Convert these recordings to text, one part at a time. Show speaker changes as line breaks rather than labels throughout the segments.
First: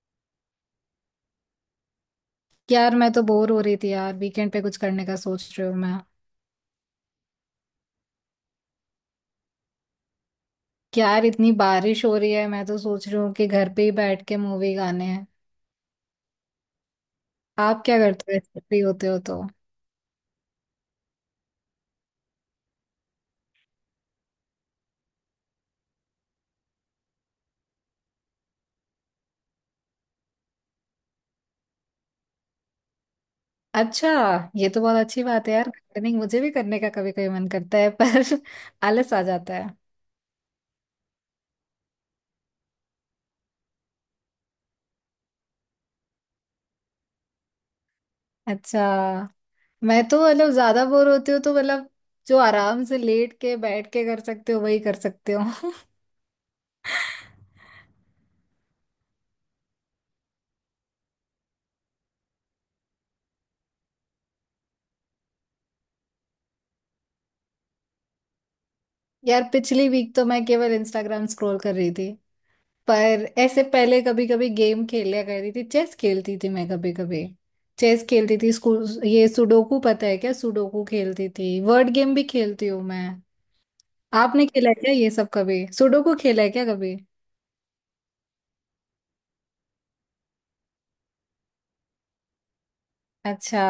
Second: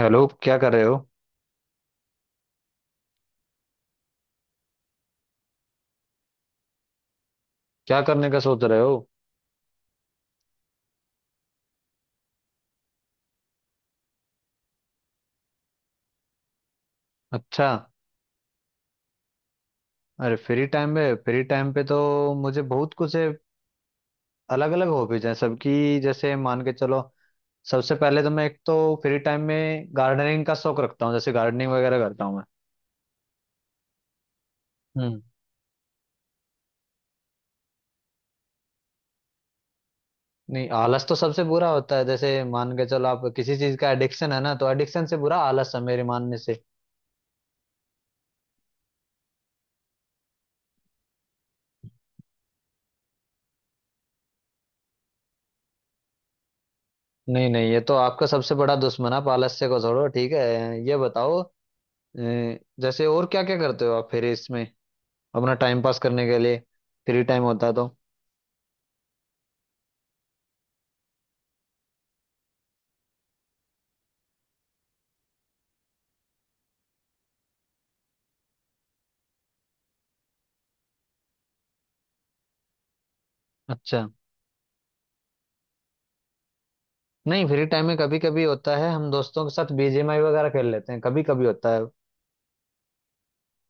Hello, क्या कर रहे हो?
यार मैं तो बोर हो रही थी यार। वीकेंड पे कुछ करने का सोच रही हूँ मैं।
क्या करने का सोच रहे हो?
यार इतनी बारिश हो रही है, मैं तो सोच रही हूँ कि घर पे ही बैठ के मूवी गाने हैं।
अच्छा।
आप क्या करते हो ऐसे फ्री होते हो तो?
अरे फ्री टाइम में, फ्री टाइम पे तो मुझे बहुत कुछ है। अलग अलग हॉबीज हैं सबकी। जैसे मान के चलो, सबसे पहले तो मैं एक तो फ्री टाइम में गार्डनिंग का शौक रखता हूँ, जैसे गार्डनिंग वगैरह करता हूँ मैं।
अच्छा, ये तो बहुत
हम्म।
अच्छी बात है यार। गार्डनिंग मुझे भी करने का कभी कभी मन करता है पर आलस आ जाता है।
नहीं, आलस तो सबसे बुरा होता है। जैसे मान के चलो, आप किसी चीज का एडिक्शन है ना, तो एडिक्शन से बुरा आलस है मेरे मानने से।
अच्छा। मैं तो ज्यादा बोर होती हूँ तो मतलब जो आराम से लेट के बैठ के कर सकते हो वही कर सकते हो।
नहीं नहीं, ये तो आपका सबसे बड़ा दुश्मन है, आप आलस्य को छोड़ो। ठीक है, ये बताओ अ, जैसे और क्या क्या करते हो आप फिर इसमें, अपना टाइम पास करने के लिए फ्री टाइम होता है तो?
यार पिछली वीक तो मैं केवल इंस्टाग्राम स्क्रॉल कर रही थी। पर ऐसे पहले कभी कभी गेम खेला करती थी, चेस खेलती थी मैं कभी कभी। चेस खेलती थी स्कूल, ये सुडोकू पता है क्या? सुडोकू खेलती थी, वर्ड गेम भी खेलती हूँ मैं।
अच्छा।
आपने खेला है क्या ये सब कभी? सुडोकू खेला है क्या कभी?
नहीं, फ्री टाइम में कभी कभी होता है, हम दोस्तों के साथ बीजीएमआई वगैरह खेल लेते हैं कभी कभी होता है।
अच्छा।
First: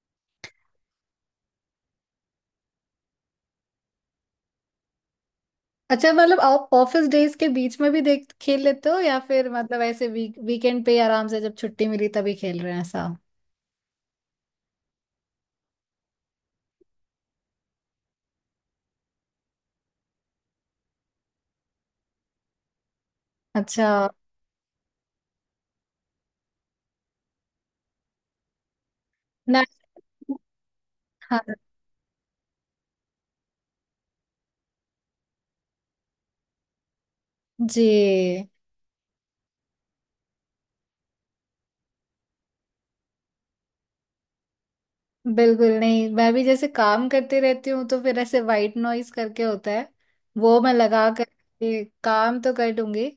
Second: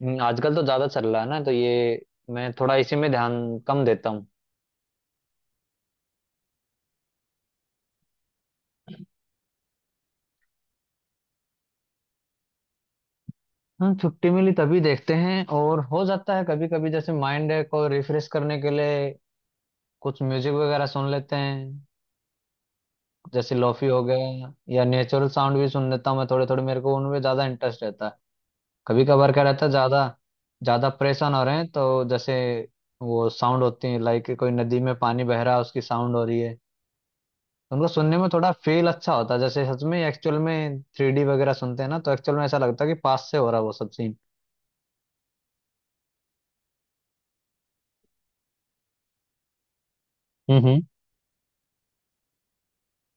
आजकल तो ज्यादा चल रहा है ना, तो ये मैं थोड़ा इसी में ध्यान कम देता हूँ।
अच्छा मतलब आप ऑफिस डेज के बीच में भी देख खेल लेते हो या फिर मतलब ऐसे वीकेंड पे आराम से जब छुट्टी मिली तभी खेल रहे हैं ऐसा?
हाँ, छुट्टी मिली तभी देखते हैं। और हो जाता है कभी कभी, जैसे माइंड को रिफ्रेश करने के लिए कुछ म्यूजिक वगैरह सुन लेते हैं। जैसे लोफी हो
अच्छा।
गया या नेचुरल साउंड भी सुन लेता हूँ मैं, थोड़े थोड़े मेरे को उनमें ज्यादा इंटरेस्ट रहता है। कभी कभार क्या
ना।
रहता है, ज्यादा ज्यादा परेशान हो
हाँ।
रहे हैं तो जैसे वो साउंड होती है, लाइक कोई नदी में पानी बह रहा है, उसकी साउंड हो रही है, तो उनको सुनने में थोड़ा
जी,
फील अच्छा होता है। जैसे सच में, एक्चुअल में थ्री डी वगैरह सुनते हैं ना, तो एक्चुअल में ऐसा लगता है कि पास से हो रहा है वो सब सीन।
बिल्कुल। नहीं, मैं भी जैसे काम करती रहती हूँ तो फिर ऐसे वाइट नॉइस करके होता है, वो मैं
हम्म।
लगा कर के काम तो कर दूंगी।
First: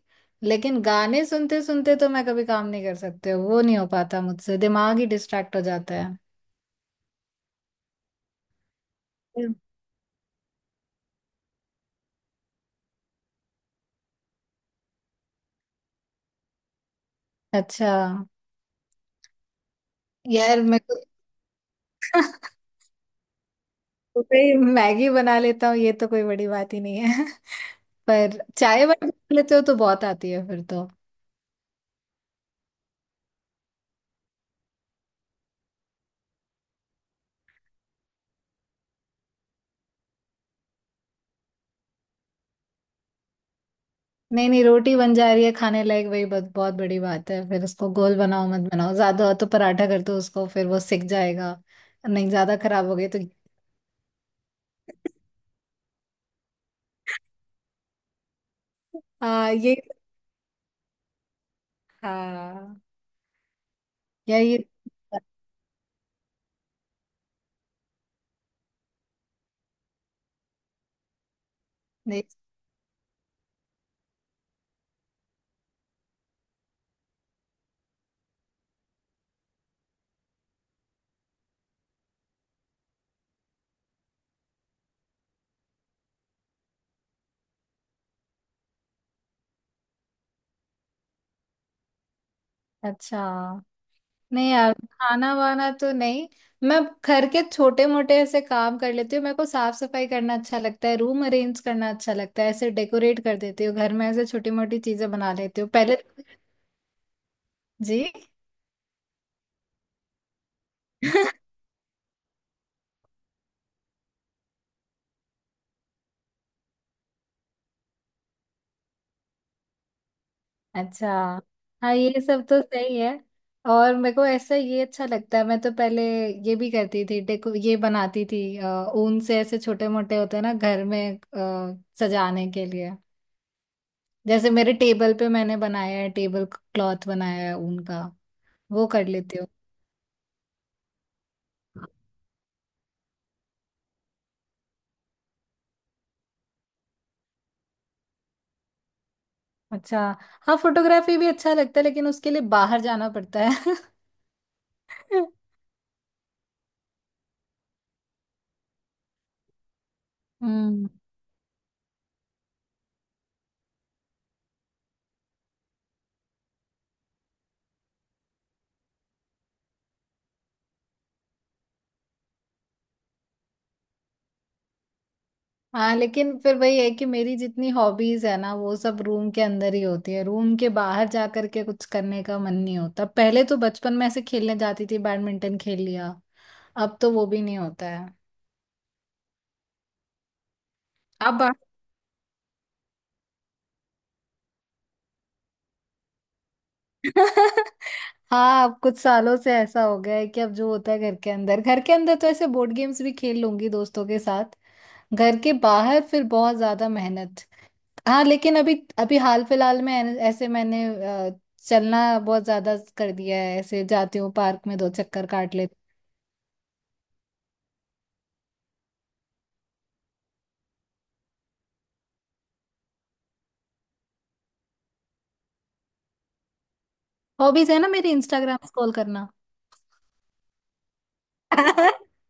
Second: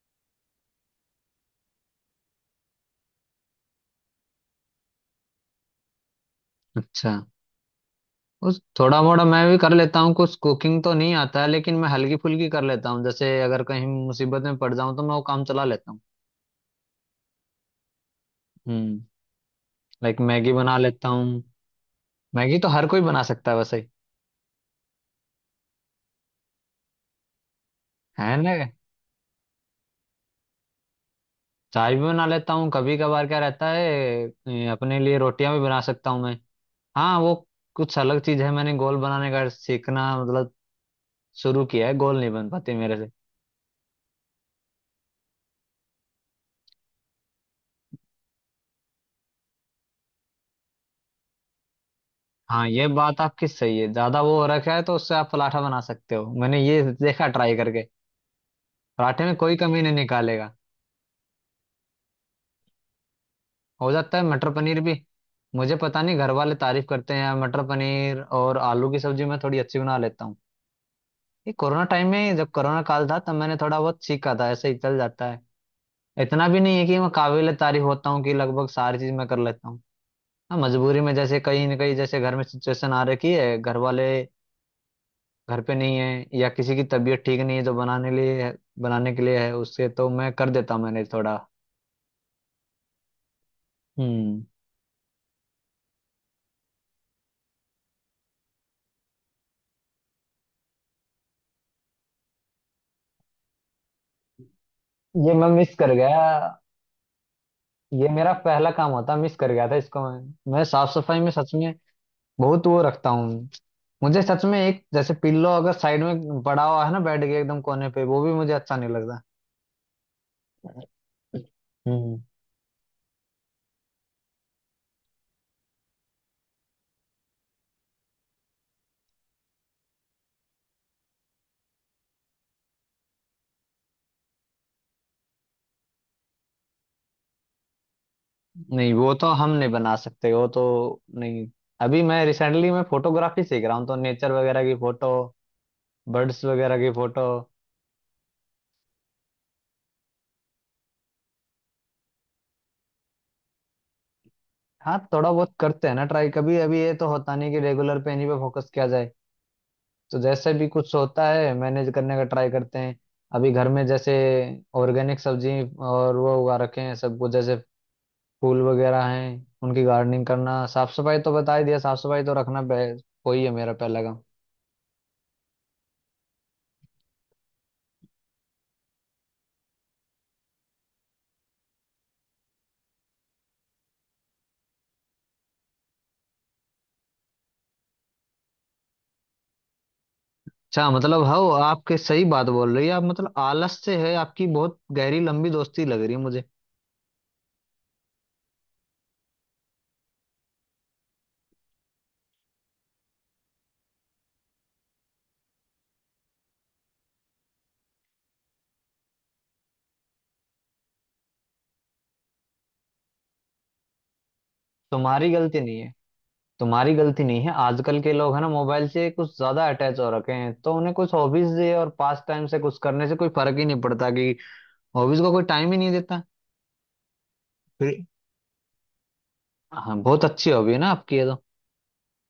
लेकिन गाने सुनते सुनते तो मैं कभी काम नहीं कर सकती हूँ, वो नहीं हो पाता मुझसे, दिमाग ही डिस्ट्रैक्ट हो जाता है।
अच्छा। उस थोड़ा मोड़ा मैं
हम्म।
भी कर लेता हूँ। कुछ कुकिंग तो नहीं आता है लेकिन मैं हल्की फुल्की कर लेता हूँ। जैसे अगर कहीं मुसीबत में पड़ जाऊँ तो मैं वो काम चला लेता हूँ।
अच्छा।
हम्म। लाइक मैगी
यार
बना
मैं तो
लेता हूँ। मैगी तो हर कोई बना सकता है वैसे।
सुबह ही मैगी बना लेता हूँ, ये तो कोई बड़ी बात ही नहीं है।
है
पर
ना।
चाय वाय बना लेते हो तो बहुत आती है फिर तो।
चाय भी बना लेता हूँ। कभी कभार क्या रहता है, अपने लिए रोटियां भी बना सकता हूँ मैं। हाँ वो कुछ अलग चीज है, मैंने गोल बनाने का सीखना, मतलब शुरू किया है, गोल नहीं बन पाते मेरे से।
नहीं नहीं, रोटी बन जा रही है खाने लायक, वही बहुत बहुत बड़ी बात है। फिर उसको गोल बनाओ मत बनाओ, ज्यादा हो तो पराठा कर दो उसको, फिर वो सिक जाएगा। नहीं, ज्यादा
हाँ ये
खराब हो गई तो।
बात आपकी सही है, ज्यादा वो हो रखा है तो उससे आप पराठा बना सकते हो, मैंने ये देखा ट्राई करके। पराठे में
हाँ,
कोई
ये।
कमी नहीं निकालेगा।
हाँ।
हो जाता है
या
मटर
ये।
पनीर भी। मुझे पता नहीं, घर वाले तारीफ करते हैं, मटर पनीर और आलू की सब्जी मैं थोड़ी अच्छी बना लेता हूँ। ये कोरोना टाइम
नहीं।
में जब कोरोना काल था तब मैंने थोड़ा बहुत सीखा था, ऐसे ही चल जाता है। इतना भी नहीं है कि मैं काबिल तारीफ होता हूँ कि लगभग सारी चीज मैं कर लेता हूँ। हाँ मजबूरी में, जैसे कहीं ना कहीं जैसे घर में सिचुएशन आ रखी है, घर वाले घर पे नहीं है या किसी की तबीयत ठीक नहीं है, जो बनाने लिए है, बनाने के लिए है, उससे तो मैं कर देता हूँ। मैंने थोड़ा,
अच्छा,
हम्म,
नहीं यार खाना वाना तो नहीं। मैं घर के छोटे मोटे ऐसे काम कर लेती हूँ। मेरे को साफ सफाई करना अच्छा लगता है, रूम अरेंज करना अच्छा लगता है, ऐसे डेकोरेट कर देती हूँ घर में, ऐसे छोटी मोटी चीजें
ये
बना
मैं
लेती हूँ
मिस कर
पहले।
गया।
जी।
ये मेरा पहला काम होता, मिस कर गया था इसको। मैं साफ सफाई में सच में बहुत वो रखता हूँ। मुझे सच में एक जैसे पिल्लो अगर साइड में पड़ा हुआ है ना, बेड के एकदम कोने पे, वो भी मुझे अच्छा नहीं लगता।
अच्छा। हाँ ये
हम्म।
सब तो सही है। और मेरे को ऐसा ये अच्छा लगता है, मैं तो पहले ये भी करती थी, डेको ये बनाती थी ऊन से। ऐसे छोटे मोटे होते हैं ना घर में सजाने के लिए। जैसे मेरे टेबल पे मैंने बनाया है, टेबल क्लॉथ बनाया है ऊन का, वो
नहीं
कर
वो तो
लेती हूँ।
हम नहीं बना सकते वो तो, नहीं। अभी मैं रिसेंटली मैं फोटोग्राफी सीख रहा हूँ, तो नेचर वगैरह की फोटो, बर्ड्स वगैरह की फोटो।
अच्छा। हाँ फोटोग्राफी भी अच्छा लगता है, लेकिन उसके लिए बाहर जाना पड़ता है।
हाँ थोड़ा बहुत करते हैं ना ट्राई कभी, अभी ये तो होता नहीं कि रेगुलर पे इन्हीं पे फोकस किया जाए, तो जैसे भी
हम्म।
कुछ होता है मैनेज करने का ट्राई करते हैं। अभी घर में जैसे ऑर्गेनिक सब्जी और वो उगा रखे हैं सब कुछ। जैसे फूल वगैरह हैं उनकी गार्डनिंग करना, साफ सफाई तो बता ही दिया, साफ सफाई तो रखना कोई है मेरा पहला।
हाँ लेकिन फिर वही है कि मेरी जितनी हॉबीज है ना, वो सब रूम के अंदर ही होती है, रूम के बाहर जा करके कुछ करने का मन नहीं होता। पहले तो बचपन में ऐसे खेलने जाती थी, बैडमिंटन खेल लिया, अब तो वो भी नहीं होता है।
अच्छा, मतलब हाँ
अब
आपके सही बात बोल रही है आप, मतलब आलस से है आपकी बहुत गहरी लंबी दोस्ती लग रही है मुझे।
हाँ, अब कुछ सालों से ऐसा हो गया है कि अब जो होता है घर के अंदर। घर के अंदर तो ऐसे बोर्ड गेम्स भी खेल लूंगी दोस्तों के साथ, घर के बाहर फिर बहुत ज्यादा मेहनत। हाँ लेकिन अभी अभी हाल फिलहाल में ऐसे मैंने अ, चलना बहुत ज्यादा कर दिया है, ऐसे जाती हूँ पार्क में दो चक्कर
तुम्हारी
काट
गलती
लेती।
नहीं है, तुम्हारी गलती नहीं है। आजकल के लोग है ना, मोबाइल से कुछ ज्यादा अटैच हो रखे हैं, तो उन्हें कुछ हॉबीज दे और पास टाइम से कुछ करने से कोई फर्क ही नहीं पड़ता कि, हॉबीज को कोई टाइम ही नहीं देता
हॉबीज है ना
फिर।
मेरी, इंस्टाग्राम स्क्रॉल करना।
हाँ बहुत अच्छी हॉबी है ना आपकी ये तो।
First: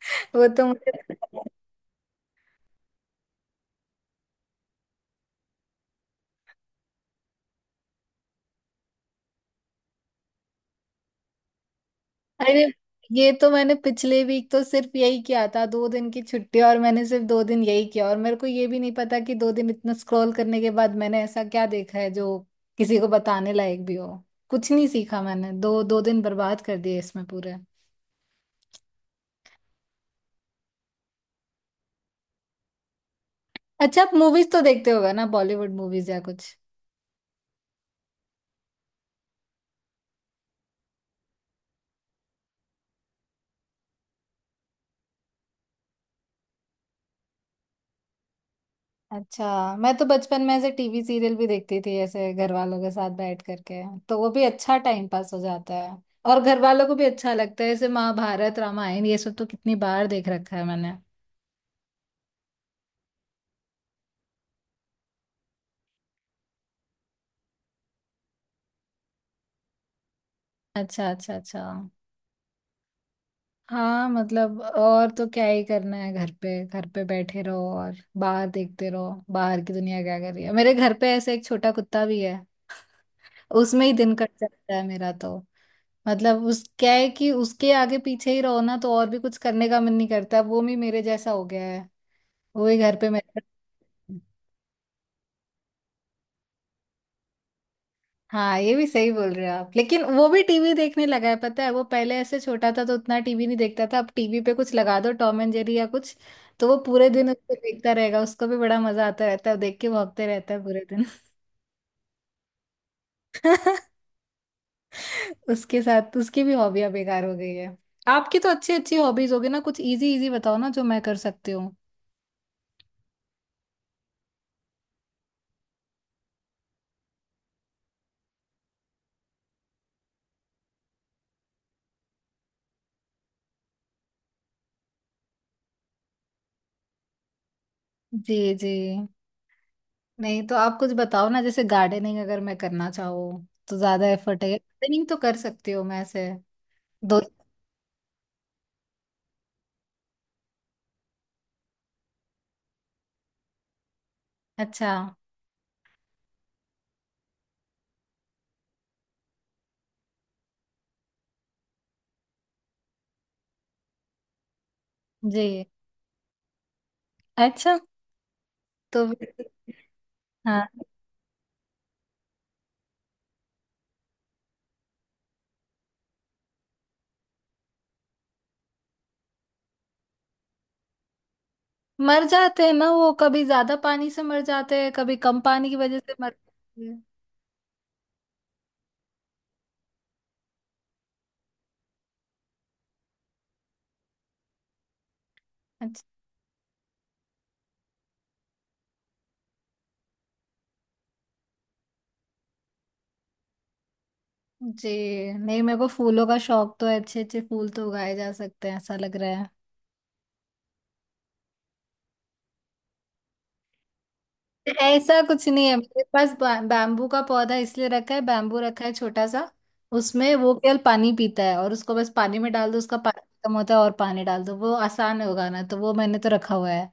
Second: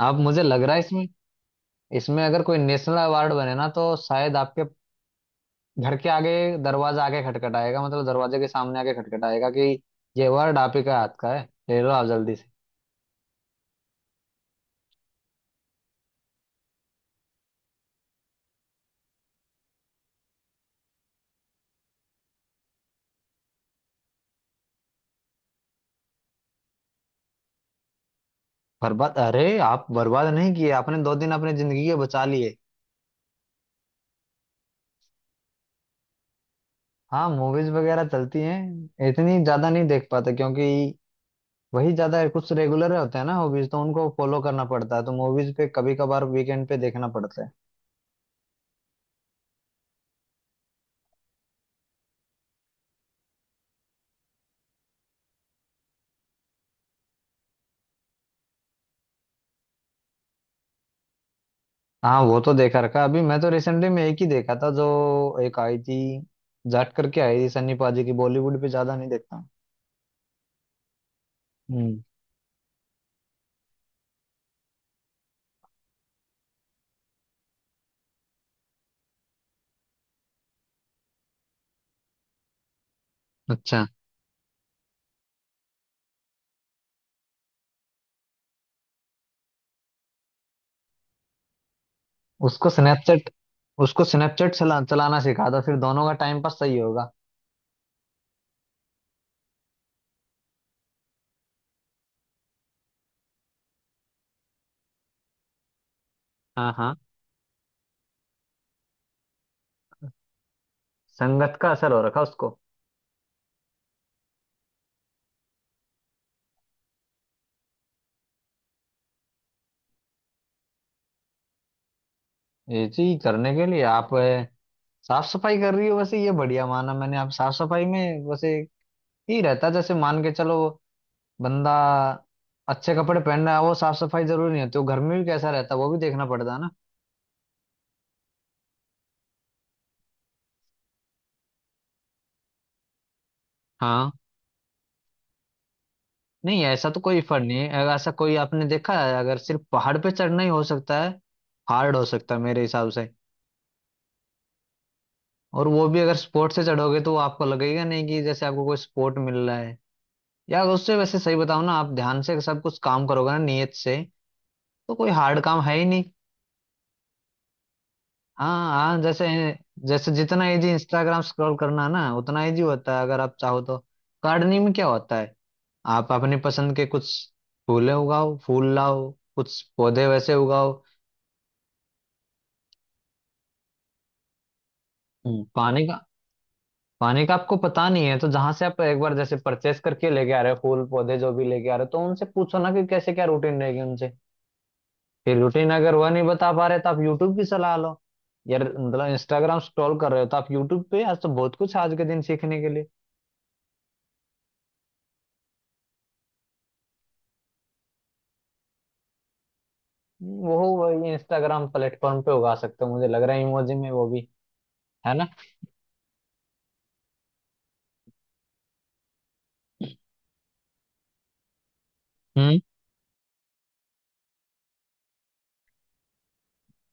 आप, मुझे
वो
लग
तो
रहा है
मुझे।
इसमें, इसमें अगर कोई नेशनल अवार्ड बने ना, तो शायद आपके घर के आगे दरवाजा आके खटखटाएगा, मतलब दरवाजे के सामने आके खटखटाएगा कि ये वर्ड आप ही का हाथ का है, ले लो आप जल्दी से।
अरे, ये तो मैंने पिछले वीक तो सिर्फ यही किया था। दो दिन की छुट्टी, और मैंने सिर्फ दो दिन यही किया, और मेरे को ये भी नहीं पता कि दो दिन इतना स्क्रॉल करने के बाद मैंने ऐसा क्या देखा है जो किसी को बताने लायक भी हो। कुछ नहीं सीखा मैंने, दो दो दिन बर्बाद कर दिए इसमें पूरे।
बर्बाद? अरे, आप बर्बाद नहीं किए, आपने दो दिन अपनी जिंदगी के बचा लिए।
अच्छा, आप मूवीज तो देखते होगा ना, बॉलीवुड मूवीज या कुछ?
हाँ, मूवीज वगैरह चलती हैं। इतनी ज्यादा नहीं देख पाते क्योंकि वही ज्यादा कुछ रेगुलर होते हैं ना हॉबीज, तो उनको फॉलो करना पड़ता है, तो मूवीज पे कभी कभार वीकेंड पे देखना पड़ता है।
अच्छा, मैं तो बचपन में ऐसे टीवी सीरियल भी देखती थी, ऐसे घर वालों के साथ बैठ करके, तो वो भी अच्छा टाइम पास हो जाता है, और घर वालों को भी अच्छा लगता है। जैसे महाभारत, रामायण, ये सब तो कितनी बार देख रखा है मैंने।
हाँ वो तो देखा रखा है। अभी मैं तो रिसेंटली में एक ही देखा था, जो एक आई थी, जाट करके आई थी सन्नी पाजी की। बॉलीवुड पे ज्यादा नहीं देखता हूँ।
अच्छा अच्छा अच्छा।
हम्म।
हाँ मतलब और तो क्या ही करना है घर पे बैठे रहो और बाहर देखते रहो बाहर की दुनिया क्या कर रही है। मेरे घर पे ऐसे एक छोटा कुत्ता भी है,
अच्छा।
उसमें ही दिन कट जाता है मेरा तो। मतलब उस क्या है कि उसके आगे पीछे ही रहो, ना तो और भी कुछ करने का मन नहीं करता, वो भी मेरे जैसा हो गया है। वो
उसको
ही घर पे
स्नैपचैट,
मेरे।
उसको स्नैपचैट चलाना सिखा था, फिर दोनों का टाइम पास सही होगा।
हाँ ये भी सही बोल रहे हो आप, लेकिन वो भी टीवी देखने लगा है पता है। वो पहले ऐसे छोटा था तो उतना टीवी नहीं देखता था, अब टीवी पे कुछ लगा दो टॉम एंड जेरी या कुछ, तो
हाँ
वो
हाँ,
पूरे दिन उसको देखता रहेगा, उसको भी बड़ा मजा आता रहता है, देख के भौंकते रहता है पूरे
संगत का असर हो रखा उसको।
दिन। उसके साथ उसकी भी हॉबियां बेकार हो गई है। आपकी तो अच्छी अच्छी हॉबीज होगी ना, कुछ इजी इजी बताओ ना जो मैं कर सकती हूँ।
ये चीज करने के लिए आप, साफ सफाई कर रही हो वैसे, ये बढ़िया माना मैंने। आप साफ सफाई में वैसे ही रहता, जैसे मान के चलो बंदा अच्छे कपड़े पहन रहा है, वो साफ सफाई जरूरी नहीं होती, वो घर में भी कैसा रहता है वो भी देखना पड़ता है ना।
जी। जी। नहीं तो आप कुछ बताओ ना, जैसे गार्डनिंग। अगर मैं करना चाहूँ तो ज्यादा
हाँ।
एफर्ट है? गार्डनिंग तो कर सकती हूँ मैं ऐसे।
नहीं ऐसा तो कोई
दो।
फर्क नहीं है, अगर ऐसा कोई आपने देखा है, अगर सिर्फ पहाड़ पे चढ़ना ही हो सकता है, हार्ड हो सकता है मेरे हिसाब से।
अच्छा।
और वो भी अगर स्पोर्ट से चढ़ोगे, तो वो आपको लगेगा नहीं कि जैसे आपको कोई स्पोर्ट मिल रहा है। या अगर उससे, वैसे सही बताओ ना, आप ध्यान से सब कुछ काम करोगे ना नियत से, तो कोई हार्ड
जी।
काम है ही नहीं।
अच्छा।
हाँ हाँ,
तो
जैसे
फिर-।
जैसे जितना
हाँ।
इजी इंस्टाग्राम स्क्रॉल करना ना, उतना इजी होता है अगर आप चाहो तो। गार्डनिंग में क्या होता है, आप अपनी पसंद के कुछ फूले उगाओ, फूल लाओ, कुछ पौधे वैसे उगाओ।
मर जाते हैं ना वो, कभी ज्यादा पानी से मर जाते हैं, कभी कम
हम्म,
पानी की
पानी
वजह
का,
से मर जाते हैं।
पानी का आपको पता नहीं है तो जहां से आप एक बार जैसे परचेस करके लेके आ रहे हो, फूल पौधे जो भी लेके आ रहे हो, तो उनसे पूछो ना कि कैसे क्या रूटीन रहेगी उनसे। फिर रूटीन अगर
अच्छा।
वह नहीं बता पा रहे तो आप यूट्यूब की सलाह लो। यार मतलब इंस्टाग्राम स्क्रॉल कर रहे हो, तो आप यूट्यूब पे आज तो बहुत कुछ आज के दिन सीखने के लिए।
जी। नहीं मेरे को फूलों का शौक तो है, अच्छे अच्छे फूल तो उगाए जा सकते हैं ऐसा लग रहा।
वो इंस्टाग्राम प्लेटफॉर्म पे उगा सकते हो मुझे लग रहा है, इमोजी में वो भी, है
ऐसा
ना।
कुछ नहीं है मेरे पास, बैम्बू का पौधा इसलिए रखा है, बैम्बू रखा है छोटा सा। उसमें वो केवल पानी पीता है, और उसको बस पानी में
हम्म।
डाल दो, उसका पानी खत्म होता है और पानी डाल दो, वो आसान है उगाना, तो वो मैंने तो रखा हुआ है।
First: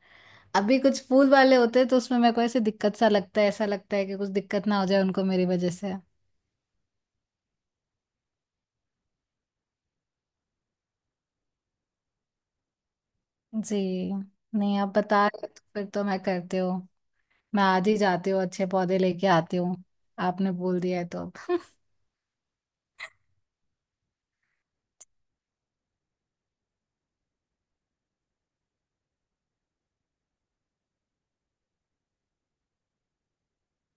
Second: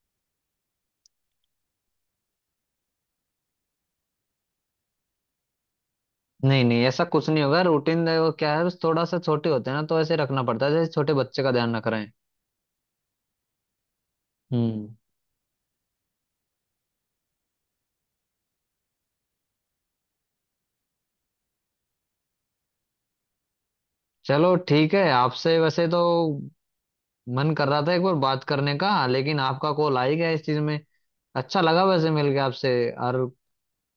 अभी कुछ फूल वाले होते हैं तो उसमें मेरे को ऐसे दिक्कत सा लगता है, ऐसा लगता है कि कुछ दिक्कत ना हो जाए उनको मेरी वजह से।
नहीं नहीं ऐसा कुछ नहीं होगा, रूटीन देखो क्या है, बस थोड़ा सा छोटे होते हैं ना, तो ऐसे रखना पड़ता है, जैसे छोटे बच्चे का ध्यान रख रहे हैं।
जी। नहीं
हम्म।
आप बता रहे हो तो फिर तो मैं करते हूँ, मैं आज ही जाती हूँ, अच्छे पौधे लेके आती हूँ, आपने बोल दिया है तो।
चलो ठीक है, आपसे वैसे तो मन कर रहा था एक बार बात करने का, लेकिन आपका कॉल आ ही गया इस चीज में। अच्छा लगा वैसे मिल के आपसे, और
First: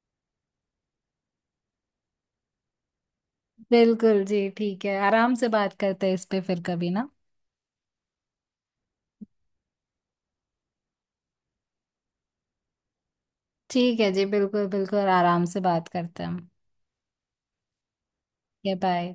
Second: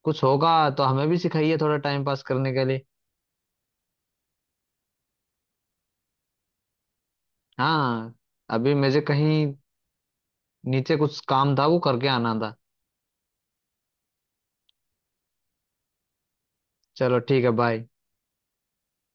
कुछ होगा तो हमें भी सिखाइए थोड़ा टाइम पास करने के लिए।
बिल्कुल जी ठीक है, आराम से बात करते हैं इस पे फिर कभी ना।
हाँ, अभी मुझे कहीं नीचे कुछ काम था, वो करके आना था।
ठीक है जी, बिल्कुल बिल्कुल, आराम से बात करते हैं हम।
चलो ठीक है, बाय।
बाय।